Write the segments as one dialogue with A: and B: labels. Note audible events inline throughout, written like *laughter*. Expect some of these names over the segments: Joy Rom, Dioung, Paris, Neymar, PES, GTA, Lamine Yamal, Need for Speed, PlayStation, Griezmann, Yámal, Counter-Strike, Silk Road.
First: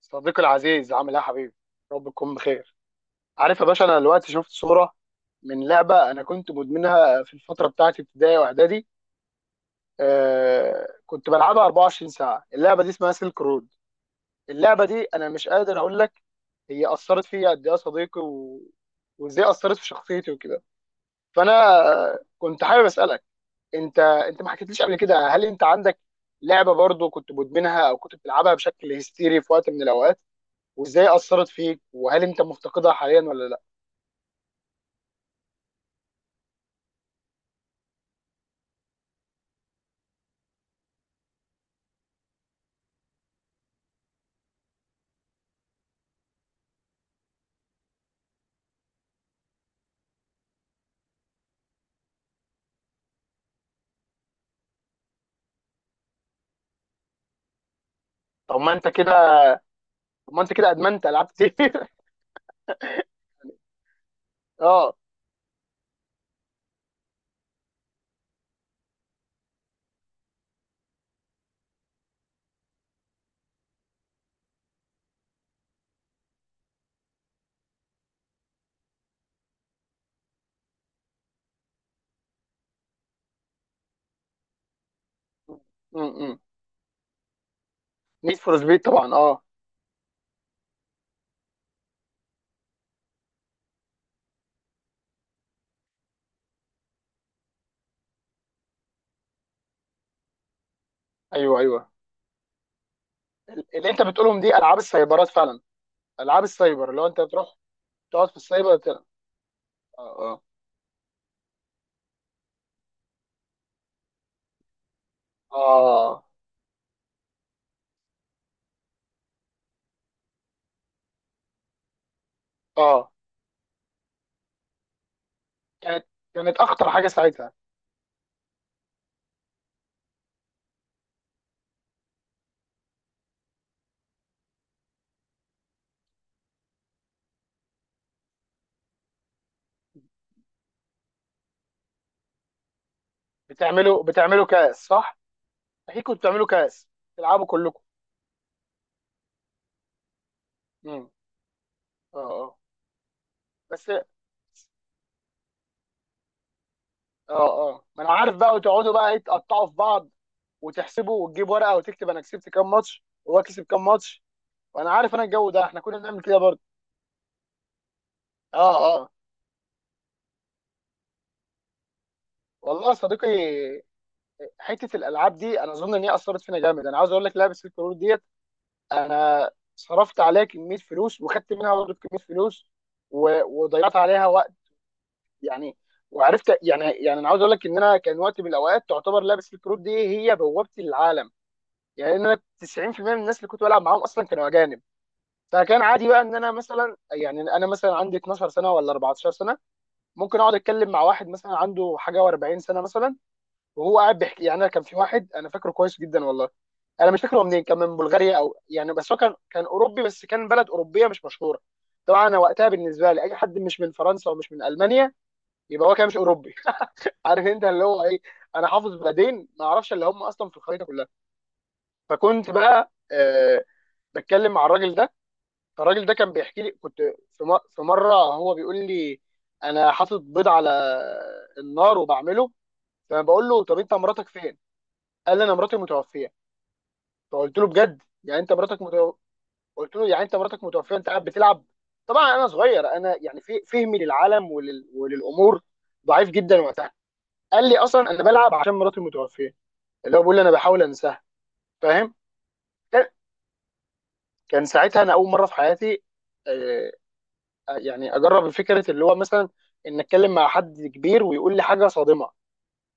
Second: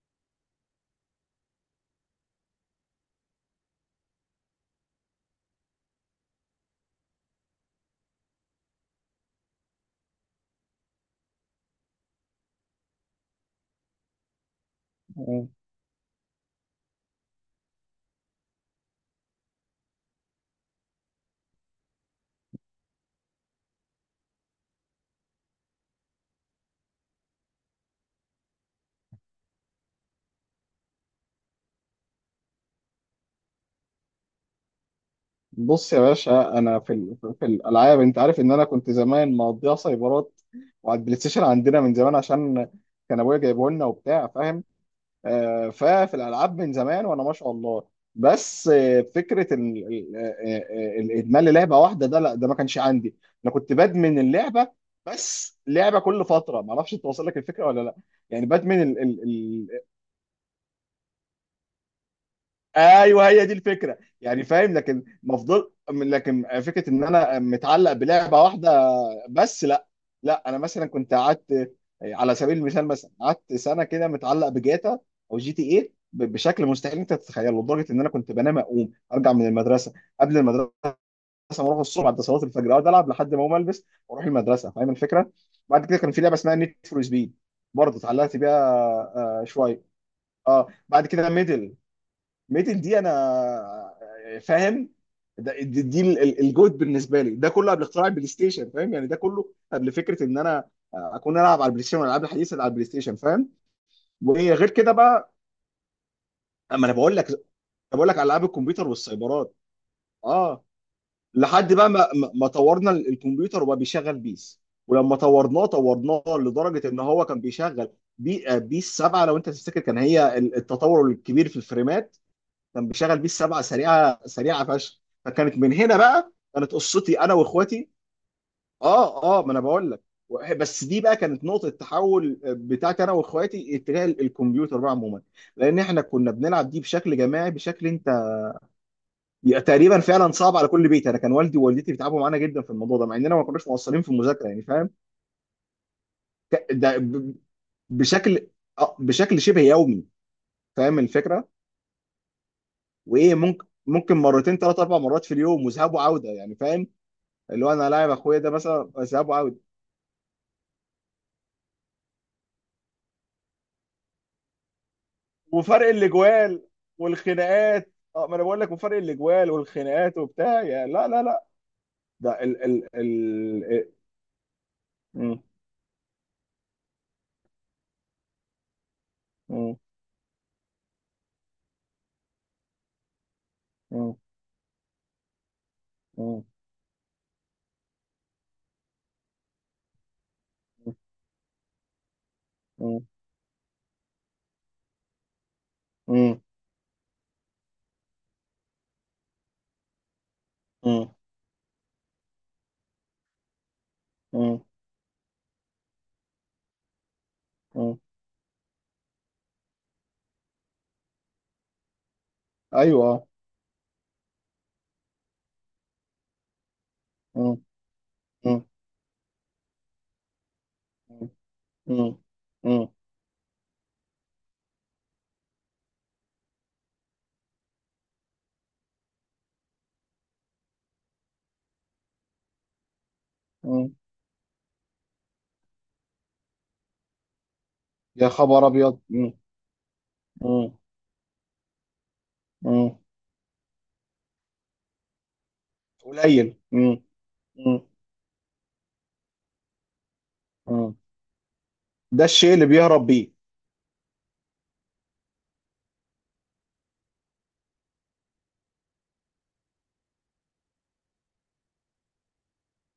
A: صديقي العزيز، عامل ايه يا حبيبي؟ رب تكون بخير. عارف يا باشا، انا دلوقتي شفت صوره من لعبه انا كنت مدمنها في الفتره بتاعت ابتدائي واعدادي. كنت بلعبها 24 ساعه. اللعبه دي اسمها سيلك رود. اللعبه دي انا مش
B: مم.
A: قادر اقول لك هي اثرت فيا قد ايه يا صديقي وازاي اثرت في شخصيتي وكده. فانا كنت حابب اسالك، انت ما حكيتليش قبل كده، هل انت عندك لعبه برضو كنت مدمنها او كنت بتلعبها بشكل هستيري في وقت من الاوقات، وازاي اثرت فيك، وهل انت مفتقدها حاليا ولا لا؟
B: بص يا باشا، انا في ال... في في الالعاب. انت عارف ان انا كنت زمان مقضيها سايبرات وعلى البلاي ستيشن عندنا من زمان، عشان كان ابويا جايبه لنا وبتاع، فاهم. ففي الالعاب من زمان وانا ما شاء الله. بس فكره ال... ال... آه، آه، الادمان للعبه واحده، ده لا، ده ما كانش عندي. انا كنت بدمن اللعبه، بس لعبه كل فتره، ما اعرفش توصل لك الفكره ولا لا، يعني
A: طب ما انت
B: بدمن.
A: كده طب ما انت كده ادمنت العاب كتير.
B: ايوه، هي دي الفكره يعني،
A: *laughs*
B: فاهم؟
A: اه.
B: لكن مفضل، لكن فكره ان انا متعلق بلعبه واحده، بس لا. لا، انا مثلا كنت قعدت، على سبيل المثال، مثلا قعدت سنه كده متعلق بجاتا او جي تي ايه، بشكل مستحيل انت تتخيله، لدرجه ان انا كنت بنام اقوم ارجع من المدرسه، قبل المدرسه ما اروح الصبح، بعد صلاه الفجر اقعد العب لحد ما اقوم البس واروح المدرسه، فاهم الفكره. بعد كده كان في لعبه اسمها نيد فور سبيد، برضه
A: نيد
B: اتعلقت
A: فور سبيد
B: بيها
A: طبعا، اه.
B: شويه. اه، بعد كده ميدن دي انا، فاهم. ده دي, دي ال- ال- الجوت بالنسبه لي، ده كله قبل اختراع البلاي ستيشن، فاهم؟ يعني ده كله قبل فكره ان انا اكون
A: ايوه،
B: العب على البلاي
A: ايوه،
B: ستيشن، والالعاب الحديثه اللي على البلاي ستيشن، فاهم.
A: اللي انت بتقولهم دي
B: وغير
A: العاب
B: كده
A: السايبرات
B: بقى،
A: فعلا. العاب
B: اما
A: السايبر
B: انا
A: اللي هو
B: بقول
A: انت
B: لك
A: بتروح
B: بقول لك على
A: تقعد في
B: العاب
A: السايبر
B: الكمبيوتر
A: تلعب.
B: والسايبرات.
A: اه، اه.
B: اه، لحد بقى ما طورنا الكمبيوتر وبقى بيشغل بيس، ولما طورناه
A: اه،
B: لدرجه ان هو كان بيشغل بي آه، بيس 7، لو انت تفتكر، كان هي التطور الكبير في الفريمات. كان
A: اه.
B: بيشغل بيه السبعه، سريعه سريعه فشخ، فكانت من هنا
A: كانت
B: بقى
A: كانت
B: كانت
A: اخطر حاجه
B: قصتي انا
A: ساعتها.
B: واخواتي. اه اه، ما انا بقول لك، بس دي بقى كانت نقطه التحول بتاعتي انا واخواتي اتجاه الكمبيوتر بقى عموما، لان احنا كنا بنلعب دي بشكل جماعي، بشكل انت تقريبا فعلا صعب على كل بيت. انا كان والدي ووالدتي بيتعبوا معانا جدا في الموضوع ده، مع اننا ما كناش
A: بتعملوا
B: مقصرين في
A: بتعملوا
B: المذاكره، يعني
A: كاس،
B: فاهم.
A: صح؟ اكيد كنتوا بتعملوا
B: ك-
A: كاس،
B: ده ب-
A: تلعبوا كلكم.
B: بشكل آه، بشكل شبه يومي، فاهم
A: امم
B: الفكره.
A: اه، اه.
B: وايه، ممكن
A: بس اه،
B: ممكن مرتين، ثلاث، اربع مرات في اليوم، وذهاب وعوده، يعني فاهم. اللي هو
A: اه،
B: انا
A: ما
B: لاعب
A: انا عارف
B: اخويا ده
A: بقى،
B: مثلا
A: وتقعدوا بقى
B: ذهاب واوت،
A: تقطعوا في بعض وتحسبه، وتجيب ورقه وتكتب انا كسبت كام ماتش وهو كسب كام ماتش. وانا عارف انا الجو ده احنا
B: وفرق
A: كنا بنعمل كده برضه.
B: الاجوال والخناقات. اه، ما انا بقول لك،
A: اه،
B: وفرق
A: اه.
B: الاجوال والخناقات وبتاع، يا لا لا لا. ده ال
A: والله
B: ال
A: يا صديقي،
B: ال
A: حته الالعاب
B: م-
A: دي انا اظن ان هي اثرت فينا جامد. انا عاوز اقول لك لعبه الكرور ديت، انا
B: م-.
A: صرفت عليها كميه فلوس، وخدت منها برضه كميه فلوس، و... وضيعت
B: م-.
A: عليها وقت يعني.
B: م-.
A: وعرفت، يعني انا عاوز اقول لك ان انا كان وقت من الاوقات تعتبر لعبه الكروت دي هي بوابتي للعالم. يعني انا
B: م-.
A: 90% من الناس اللي كنت بلعب معاهم اصلا كانوا اجانب. فكان عادي بقى ان
B: م-.
A: انا مثلا، يعني انا مثلا عندي 12 سنه ولا 14 سنه، ممكن اقعد اتكلم مع
B: م-.
A: واحد مثلا عنده حاجه و40 سنه مثلا، وهو قاعد بيحكي.
B: م-.
A: يعني انا كان في واحد انا فاكره كويس جدا والله، انا مش فاكره هو منين، كان من
B: م-.
A: بلغاريا او يعني، بس هو كان اوروبي، بس كان بلد اوروبيه مش مشهوره. طبعا انا وقتها بالنسبه لي
B: ايوه.
A: اي حد مش من فرنسا ومش من المانيا يبقى هو كده مش اوروبي. *laughs* عارف
B: م-.
A: انت اللي هو ايه،
B: م-.
A: انا حافظ بلدين ما اعرفش اللي هم اصلا في الخريطه كلها.
B: م-.
A: فكنت
B: م-.
A: بقى بتكلم مع الراجل ده. الراجل ده كان بيحكي لي، كنت في مره هو بيقول لي انا حاطط بيض على النار وبعمله، فبقول له طب
B: م-.
A: انت مراتك فين؟ قال لي انا مراتي متوفيه. فقلت له بجد؟
B: يا
A: يعني انت
B: خبر
A: مراتك
B: ابيض. م-.
A: قلت له يعني انت مراتك
B: م-.
A: متوفيه انت قاعد بتلعب؟ طبعا انا صغير،
B: م-.
A: انا يعني في فهمي للعالم وللامور ضعيف
B: قليل.
A: جدا وقتها.
B: م-.
A: قال لي
B: م-.
A: اصلا انا بلعب عشان مراتي متوفيه، اللي هو بيقول لي انا بحاول
B: م.
A: انساها، فاهم؟
B: ده الشيء اللي
A: كان
B: بيهرب بيه.
A: كان ساعتها انا اول مره في حياتي آه، يعني اجرب فكره اللي هو مثلا ان اتكلم مع حد كبير ويقول لي حاجه صادمه.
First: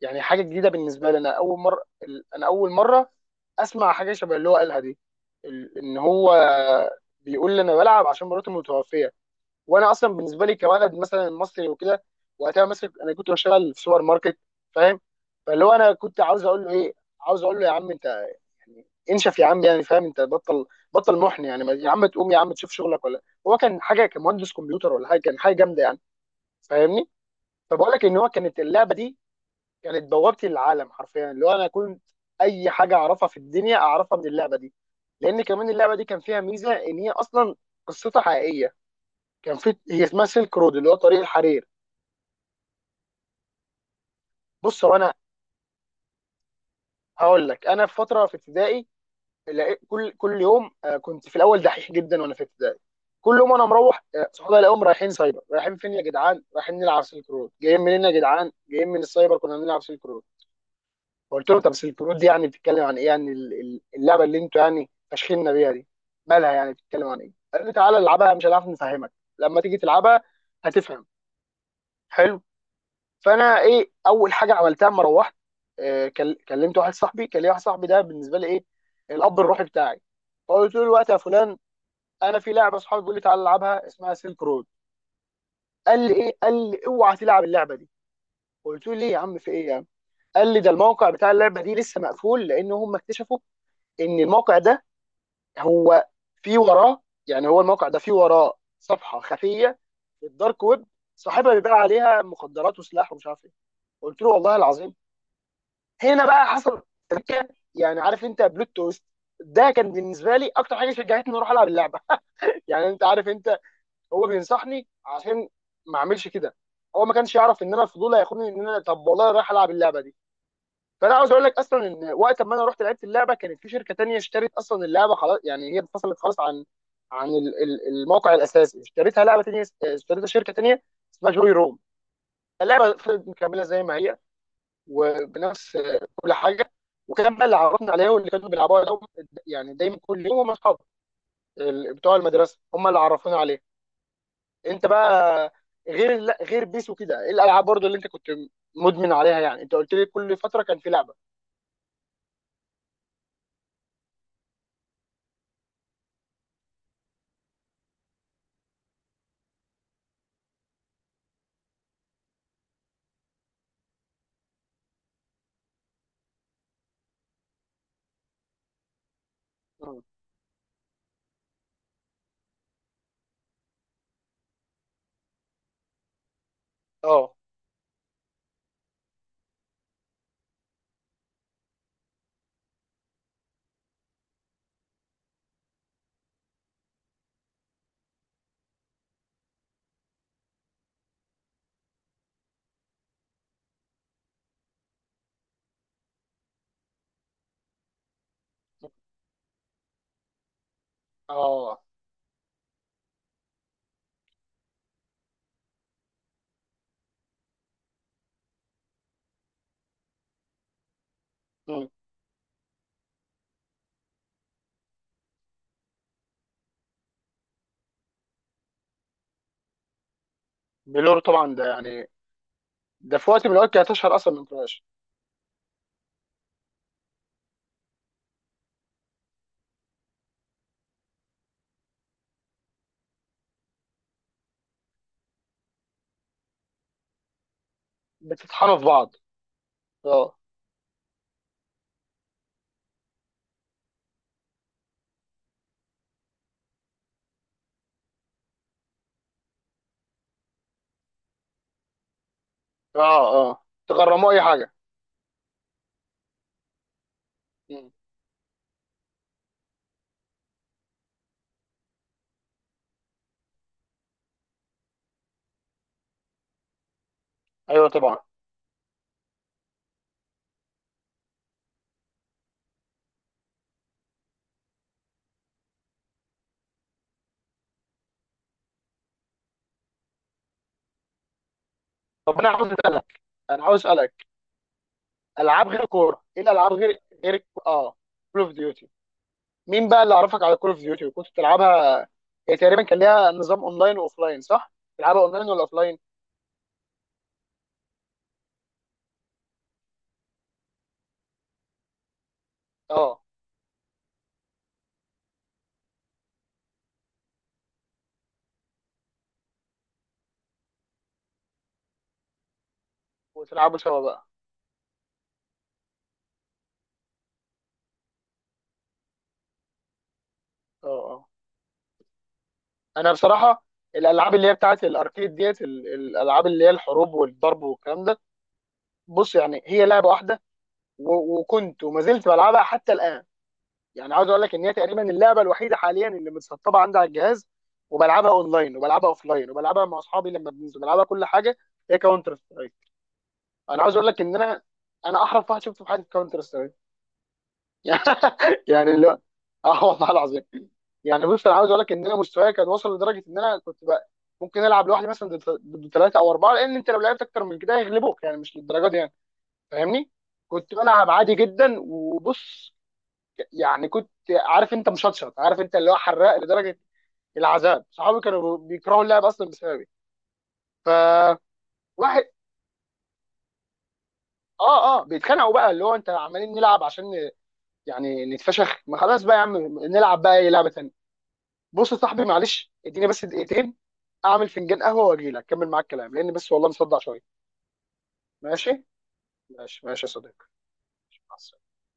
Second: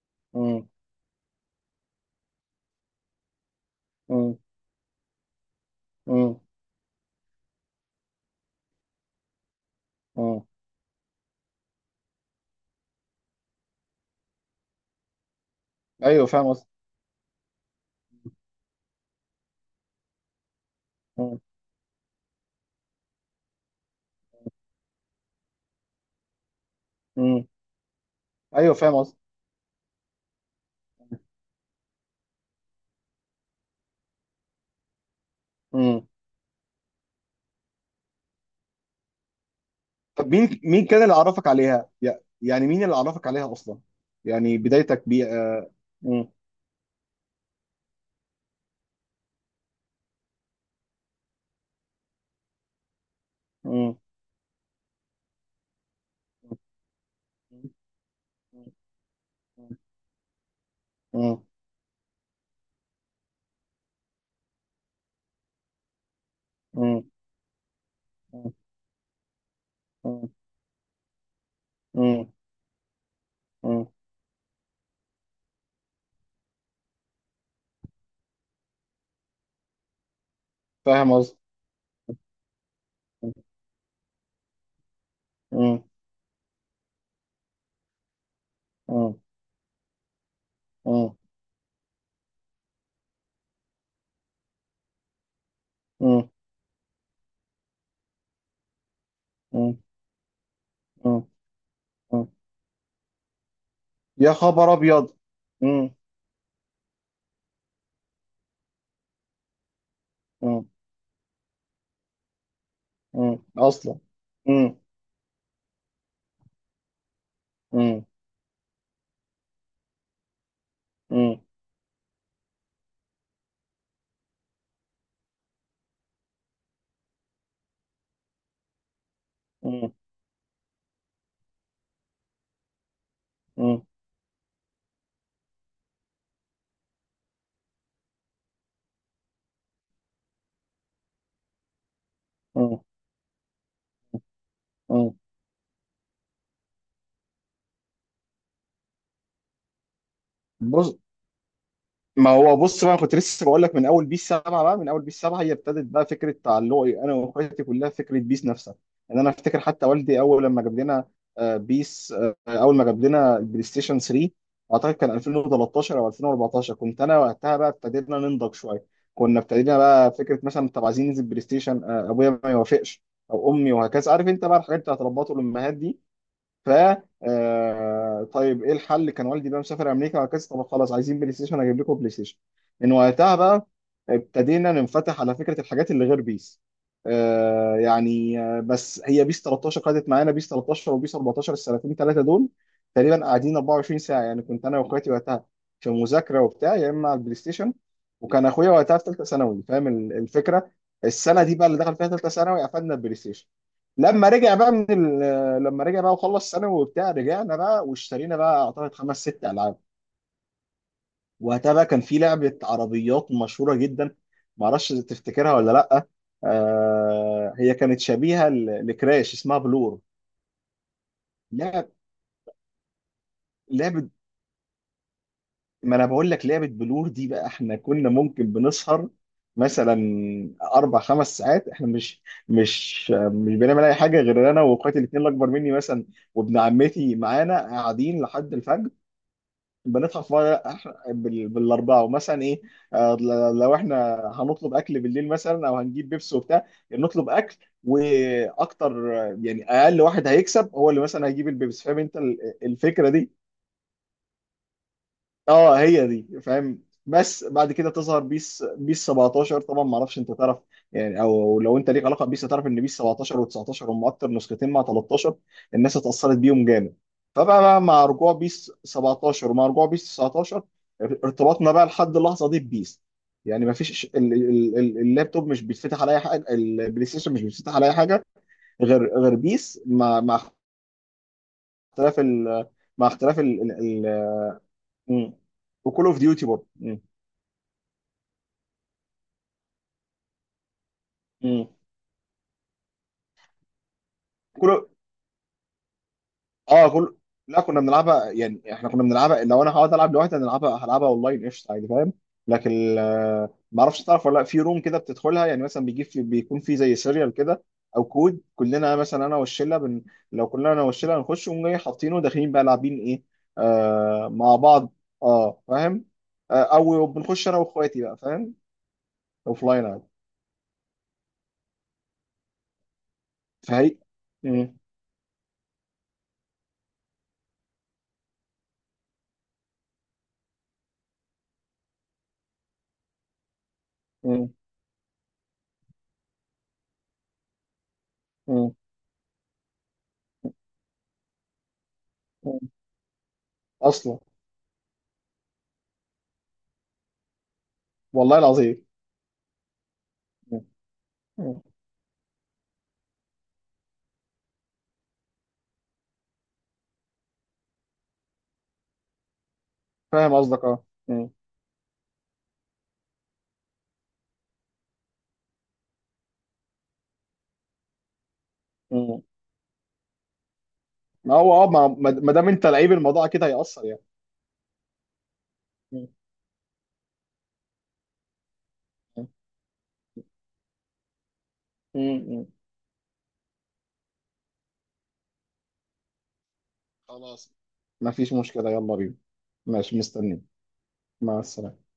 A: يعني حاجه
B: م-.
A: جديده بالنسبه لي. انا اول مره اسمع حاجه شبه
B: م-.
A: اللي هو قالها دي. ان هو
B: م-.
A: بيقول لي انا بلعب عشان مراتي متوفيه. وانا اصلا
B: م.
A: بالنسبه لي كولد مثلا مصري وكده، وقتها مثلا انا كنت بشتغل في سوبر ماركت، فاهم. فاللي هو انا كنت
B: ايوه،
A: عاوز
B: فاهم
A: اقول
B: قصدي.
A: له ايه، عاوز اقول له يا عم انت انشف يا عم، يعني فاهم، انت بطل محن يعني، يا عم تقوم يا عم تشوف شغلك. ولا هو كان حاجه كمهندس كمبيوتر ولا حاجه، كان حاجه جامده يعني. فاهمني؟
B: امم.
A: فبقول لك ان هو كانت
B: ايوه،
A: اللعبه
B: فاهم
A: دي
B: قصدي.
A: كانت بوابتي للعالم حرفيا. اللي هو انا كنت اي حاجه اعرفها في الدنيا اعرفها من اللعبه دي، لان كمان اللعبه دي
B: امم.
A: كان فيها ميزه ان هي اصلا قصتها حقيقيه. كان في، هي اسمها
B: طب
A: سيلك
B: مين،
A: رود
B: مين
A: اللي هو
B: كان اللي
A: طريق
B: عرفك
A: الحرير.
B: عليها يع- يعني مين اللي عرفك عليها اصلا، يعني
A: بص، هو
B: بدايتك
A: انا
B: بيه. امم.
A: هقول لك، انا في فتره في ابتدائي لقيت كل يوم، كنت في الاول دحيح جدا وانا في ابتدائي. كل يوم انا
B: امم.
A: مروح صحابي الاقيهم رايحين سايبر. رايحين فين يا جدعان؟ رايحين نلعب سلك رود. جايين منين يا جدعان؟ جايين من السايبر كنا بنلعب سلك رود.
B: امم.
A: فقلت لهم طب سلك رود دي يعني بتتكلم عن ايه؟ يعني اللعبه اللي انتوا يعني فاشخيننا بيها دي، مالها؟ يعني
B: امم.
A: بتتكلم عن ايه؟ قال لي تعالى العبها، مش هنعرف نفهمك، لما تيجي تلعبها هتفهم.
B: امم.
A: حلو. فانا
B: امم.
A: ايه اول حاجه عملتها اما روحت؟ كلمت واحد صاحبي، كان لي واحد صاحبي ده بالنسبه لي ايه، الاب الروحي بتاعي. فقلت له الوقت
B: فاهم
A: يا
B: قصدي.
A: فلان، انا في لعبه اصحابي بيقول لي تعالى العبها، اسمها سيلك رود.
B: امم.
A: قال لي ايه؟ قال لي اوعى تلعب اللعبه دي. قلت له ليه يا
B: امم.
A: عم؟ في ايه يا عم؟ قال لي ده الموقع
B: امم.
A: بتاع اللعبه دي لسه مقفول، لان هم اكتشفوا ان الموقع ده هو
B: امم.
A: في وراه، يعني هو الموقع ده في وراه صفحه خفيه في الدارك ويب،
B: امم.
A: صاحبها بيبيع عليها
B: امم.
A: مخدرات وسلاح ومش عارف ايه. قلت له
B: يا
A: والله
B: خبر
A: العظيم؟
B: ابيض. امم.
A: هنا بقى حصل تركه، يعني عارف انت بلوت تويست، ده كان بالنسبه لي
B: امم.
A: اكتر حاجه شجعتني اروح العب اللعبه. *laughs* يعني انت عارف
B: امم.
A: انت،
B: اصلا.
A: هو
B: امم.
A: بينصحني عشان ما اعملش كده، هو ما كانش يعرف ان انا
B: امم.
A: الفضول هياخدني ان انا طب والله رايح العب اللعبه دي. فانا عاوز
B: امم.
A: اقول لك اصلا ان وقت ما انا رحت لعبت اللعبه، كانت في شركه تانية اشترت اصلا اللعبه، خلاص يعني هي انفصلت خلاص عن عن الموقع الاساسي. اشتريتها لعبه تانية،
B: امم.
A: اشتريتها شركه تانية اسمها جوي روم. اللعبه فضلت مكمله زي
B: امم.
A: ما هي وبنفس كل حاجه. وكان بقى اللي عرفنا عليها واللي كانوا بيلعبوها دوم، يعني دايما كل يوم، هم اصحابي بتوع المدرسه هم اللي عرفونا عليها. انت
B: امم.
A: بقى غير، لا غير بيس وكده، ايه الالعاب برضو اللي انت كنت مدمن عليها؟ يعني انت قلت لي كل فتره كان في
B: بص.
A: لعبه.
B: ما هو بص بقى كنت لسه بقول لك، من اول بيس 7 بقى، من اول بيس 7 هي ابتدت بقى فكره تعلقي انا واخواتي كلها فكره بيس نفسها. ان انا افتكر حتى والدي اول لما جاب لنا آه، بيس آه، اول ما جاب لنا البلاي ستيشن 3، اعتقد كان 2013 او 2014، كنت انا وقتها بقى ابتدينا ننضج شويه. كنا ابتدينا
A: مم.
B: بقى فكره مثلا طب عايزين ننزل بلاي ستيشن، ابويا ما يوافقش او امي، وهكذا، عارف انت بقى الحاجات بتاعت ربات الامهات دي. ف
A: اه،
B: طيب ايه الحل، كان والدي بقى مسافر امريكا وهكذا، طب خلاص، عايزين بلاي ستيشن، اجيب لكم بلاي ستيشن. من وقتها بقى ابتدينا ننفتح على فكره الحاجات اللي غير بيس. آه يعني بس هي بيس 13 قعدت معانا، بيس 13 وبيس 14، السنتين ثلاثه دول تقريبا قاعدين 24 ساعه، يعني كنت انا واخواتي وقتها في مذاكره وبتاع، يا اما على البلاي ستيشن. وكان اخويا وقتها في ثالثه ثانوي، فاهم الفكره. السنه دي بقى اللي
A: اه.
B: دخل فيها ثالثه ثانوي، قفلنا البلاي ستيشن. لما رجع بقى من لما رجع بقى وخلص ثانوي وبتاع، رجعنا بقى واشترينا بقى اعتقد خمس ست العاب. وقتها بقى
A: مم.
B: كان في لعبه عربيات مشهوره جدا، معرفش تفتكرها ولا لا، آه هي كانت شبيهه لكراش، اسمها بلور.
A: بلور طبعا، ده
B: لعب
A: يعني، ده في وقت من الاوقات كانت
B: لعبه،
A: اشهر اصلا من كراش.
B: ما انا بقول لك، لعبه بلور دي بقى احنا كنا ممكن بنسهر مثلا اربع، خمس ساعات، احنا مش بنعمل اي حاجه، غير انا واخواتي الاثنين الاكبر مني مثلا وابن عمتي معانا، قاعدين لحد
A: بتطحنوا في
B: الفجر.
A: بعض.
B: بندفع في
A: اه،
B: مرة، بالاربعه، ومثلا ايه، لو احنا هنطلب اكل بالليل مثلا او هنجيب بيبسي وبتاع، نطلب اكل واكتر، يعني اقل واحد هيكسب هو اللي مثلا هيجيب البيبسي، فاهم انت الفكره دي.
A: اه، اه. تغرموا اي حاجه.
B: اه، هي دي، فاهم. بس بعد
A: مم.
B: كده تظهر بيس 17، طبعا ما اعرفش انت تعرف يعني، او لو انت ليك علاقه بيس، هتعرف ان بيس 17 و19 هم اكتر نسختين، مع 13، الناس اتاثرت بيهم جامد. فبقى بقى
A: ايوه
B: مع
A: طبعا.
B: رجوع بيس 17 ومع رجوع بيس 19، ارتباطنا بقى لحد اللحظه دي ببيس، يعني ما فيش، اللابتوب مش بيتفتح على اي حاجه، البلاي ستيشن مش بيتفتح على اي حاجه غير بيس، مع اختلاف
A: طب انا
B: ال،
A: عاوز
B: مع
A: اسالك،
B: اختلاف ال
A: انا عاوز
B: ال-
A: اسالك
B: ال- مم.
A: العاب غير
B: وكول اوف
A: كوره، ايه
B: ديوتي برضه.
A: الالعاب غير كول اوف ديوتي. مين بقى اللي عرفك على كول اوف ديوتي وكنت
B: مم.
A: بتلعبها؟ هي تقريبا كان ليها نظام اونلاين واوفلاين، صح؟
B: كل،
A: تلعبها اونلاين ولا اوفلاين؟
B: اه، كل، لا كنا بنلعبها، يعني احنا كنا بنلعبها، لو انا هقعد العب لوحدي هنلعبها، هلعبها اونلاين قشطه عادي، فاهم. لكن
A: اه.
B: ما اعرفش تعرف ولا لا، في روم كده بتدخلها، يعني مثلا بيجيب، في بيكون في زي سيريال كده او كود، كلنا مثلا انا والشله لو كلنا انا والشله هنخش ونقوم جاي حاطينه، داخلين بقى لاعبين ايه.
A: وتلعبوا سوا بقى.
B: آه، مع بعض، اه فاهم. آه، او بنخش انا واخواتي بقى، فاهم، اوف لاين عادي.
A: اه، اه. انا بصراحه
B: فهي.
A: الالعاب اللي هي
B: مم.
A: بتاعت الاركيد ديت، الالعاب اللي هي الحروب والضرب والكلام ده، بص يعني هي لعبه واحده، وكنت وما زلت بلعبها حتى الان، يعني عاوز اقول
B: مم.
A: لك ان هي تقريبا اللعبه الوحيده حاليا اللي متسطبه عندي على الجهاز. وبلعبها
B: مم.
A: اونلاين وبلعبها اوفلاين وبلعبها مع اصحابي لما بننزل بلعبها، كل حاجه. هي كاونتر
B: مم.
A: سترايك. انا عاوز اقول
B: اصلا.
A: لك ان انا احرف واحد شفته في حياتي في كاونتر.
B: والله
A: *laughs*
B: العظيم.
A: يعني اللي هو، اه والله العظيم. يعني بص انا عاوز اقول لك ان انا، مستواي كان وصل لدرجه ان انا كنت بقى ممكن العب لوحدي مثلا ضد ثلاثه او اربعه. لان انت لو لعبت اكتر من كده هيغلبوك، يعني مش للدرجه دي يعني. فاهمني؟
B: فاهم قصدك،
A: كنت
B: اه.
A: بلعب
B: مم.
A: عادي جدا، وبص، يعني كنت عارف انت مشطشط، عارف انت اللي هو حراق لدرجه العذاب. صحابي كانوا بيكرهوا
B: مم.
A: اللعب اصلا بسببي،
B: ما
A: فواحد،
B: هو اه، ما دام انت لعيب، الموضوع كده هيأثر يعني.
A: اه، اه، بيتخانقوا بقى، اللي هو
B: مم.
A: انت عمالين نلعب عشان يعني نتفشخ. ما خلاص
B: مم.
A: بقى يا عم نلعب بقى اي لعبه تانيه. بص يا صاحبي،
B: مم.
A: معلش اديني بس دقيقتين اعمل فنجان قهوه واجي لك اكمل معاك الكلام، لان بس والله مصدع شويه.
B: خلاص، ما فيش مشكلة،
A: ماشي،
B: يلا بينا.
A: ماشي،
B: ماشي،
A: ماشي يا
B: مستنيك.
A: صديقي. مع
B: مع
A: السلامة.
B: السلامة.